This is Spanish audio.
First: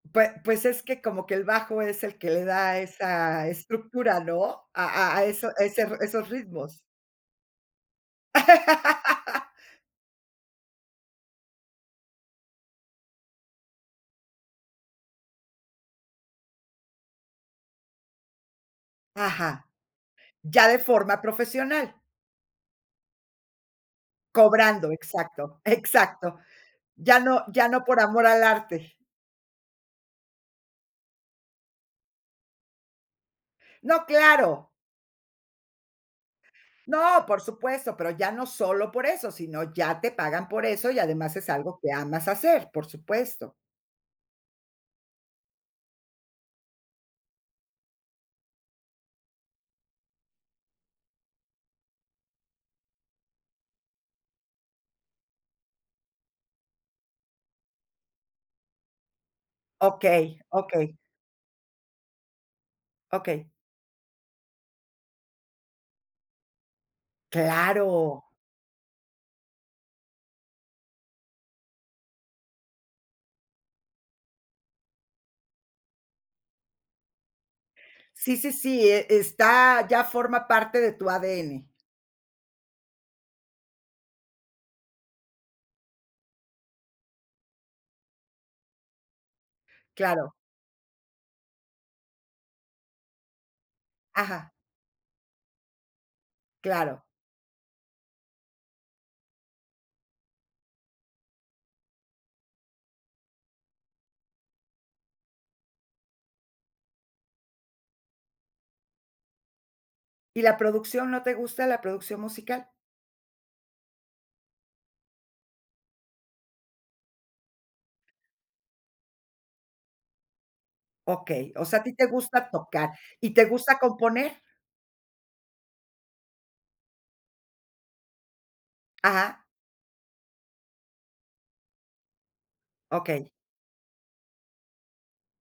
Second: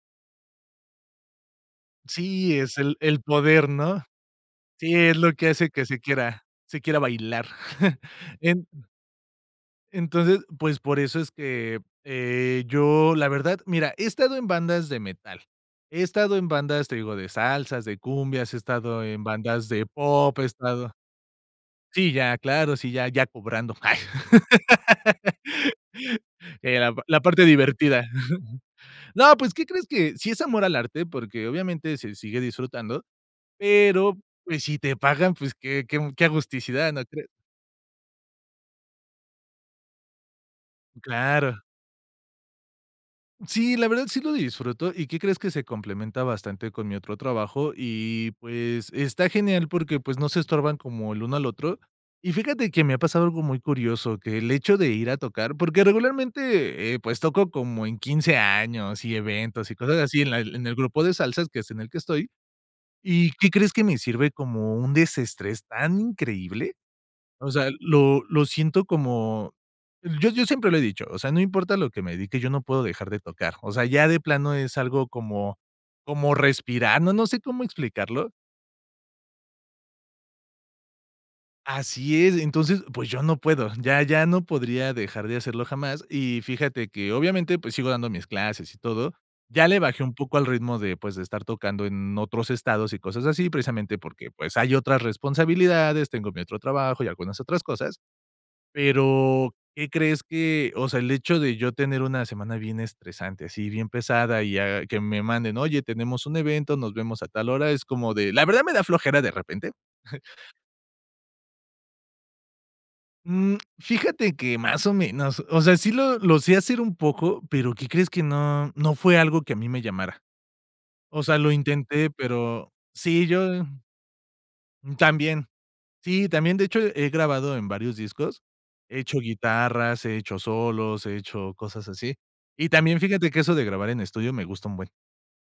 Pue pues es que como que el bajo es el que le Sí, es da el el esa poder, ¿no? estructura, ¿no? a Sí, es a a lo que eso a hace ese que se esos quiera ritmos. se quiera bailar. En entonces, pues, por eso es que, eh, yo, la verdad, mira, he estado en bandas de metal, he estado en bandas, te digo, de salsas, de cumbias, he estado. Ajá. Ya de forma profesional. Sí, ya, claro, sí, ya ya cobrando. Cobrando, exacto, exacto. La Ya la no parte ya no por divertida. amor al arte. No, pues, ¿qué crees? Que sí es amor al arte, porque obviamente se sigue disfrutando, No, pero, pues, claro. si te pagan, pues, qué qué qué agusticidad, ¿no No, crees? por supuesto, pero ya no solo por eso, sino ya te pagan por eso, y además es Claro. algo que amas hacer, por supuesto. Sí, la verdad sí lo disfruto, ¿y qué crees? Que se complementa bastante con mi otro trabajo y, pues, está genial porque, pues, no se estorban como el uno al otro. Y fíjate que me ha pasado algo muy curioso, que el hecho de ir a tocar, porque regularmente, eh, pues toco como en 15 años y eventos y cosas así en Okey, la en el okey. grupo de salsas, que es en el que estoy, ¿y qué Okey. crees? Que me sirve como un desestrés tan increíble. O sea, lo Claro. lo siento como, yo yo siempre lo he dicho, o sea, no importa a lo que me dedique, yo no puedo dejar de tocar, o sea, ya de plano es algo como como respirando, no sé cómo explicarlo. Sí, sí, sí, e está, ya forma parte de tu ADN. Así es, entonces, pues yo no puedo, ya ya no podría dejar de hacerlo jamás. Y fíjate que obviamente, pues sigo dando mis clases y todo, ya le bajé un Claro. poco al ritmo de, pues de estar tocando en otros estados y cosas así, precisamente porque, Ajá. pues hay otras responsabilidades, tengo mi otro Claro. trabajo y algunas otras cosas. Pero, ¿qué crees?, que, o sea, el hecho de yo tener una semana bien estresante, así bien pesada y a que me manden: "Oye, tenemos un evento, nos vemos a tal hora", es como de, la verdad me da flojera de repente. Y la producción, ¿no te gusta la producción musical? Mm, fíjate que más o menos, o sea, sí lo lo sé hacer un poco, pero ¿qué crees? Que no no fue algo que a mí me llamara. O sea, lo Okey. O sea, ¿a ti te intenté, gusta pero tocar sí, y te yo gusta componer? también. Sí, también, de hecho, he grabado en varios discos, he hecho Ajá. guitarras, he hecho solos, he hecho cosas así, y también Okey. fíjate que eso de grabar en estudio me gusta un buen.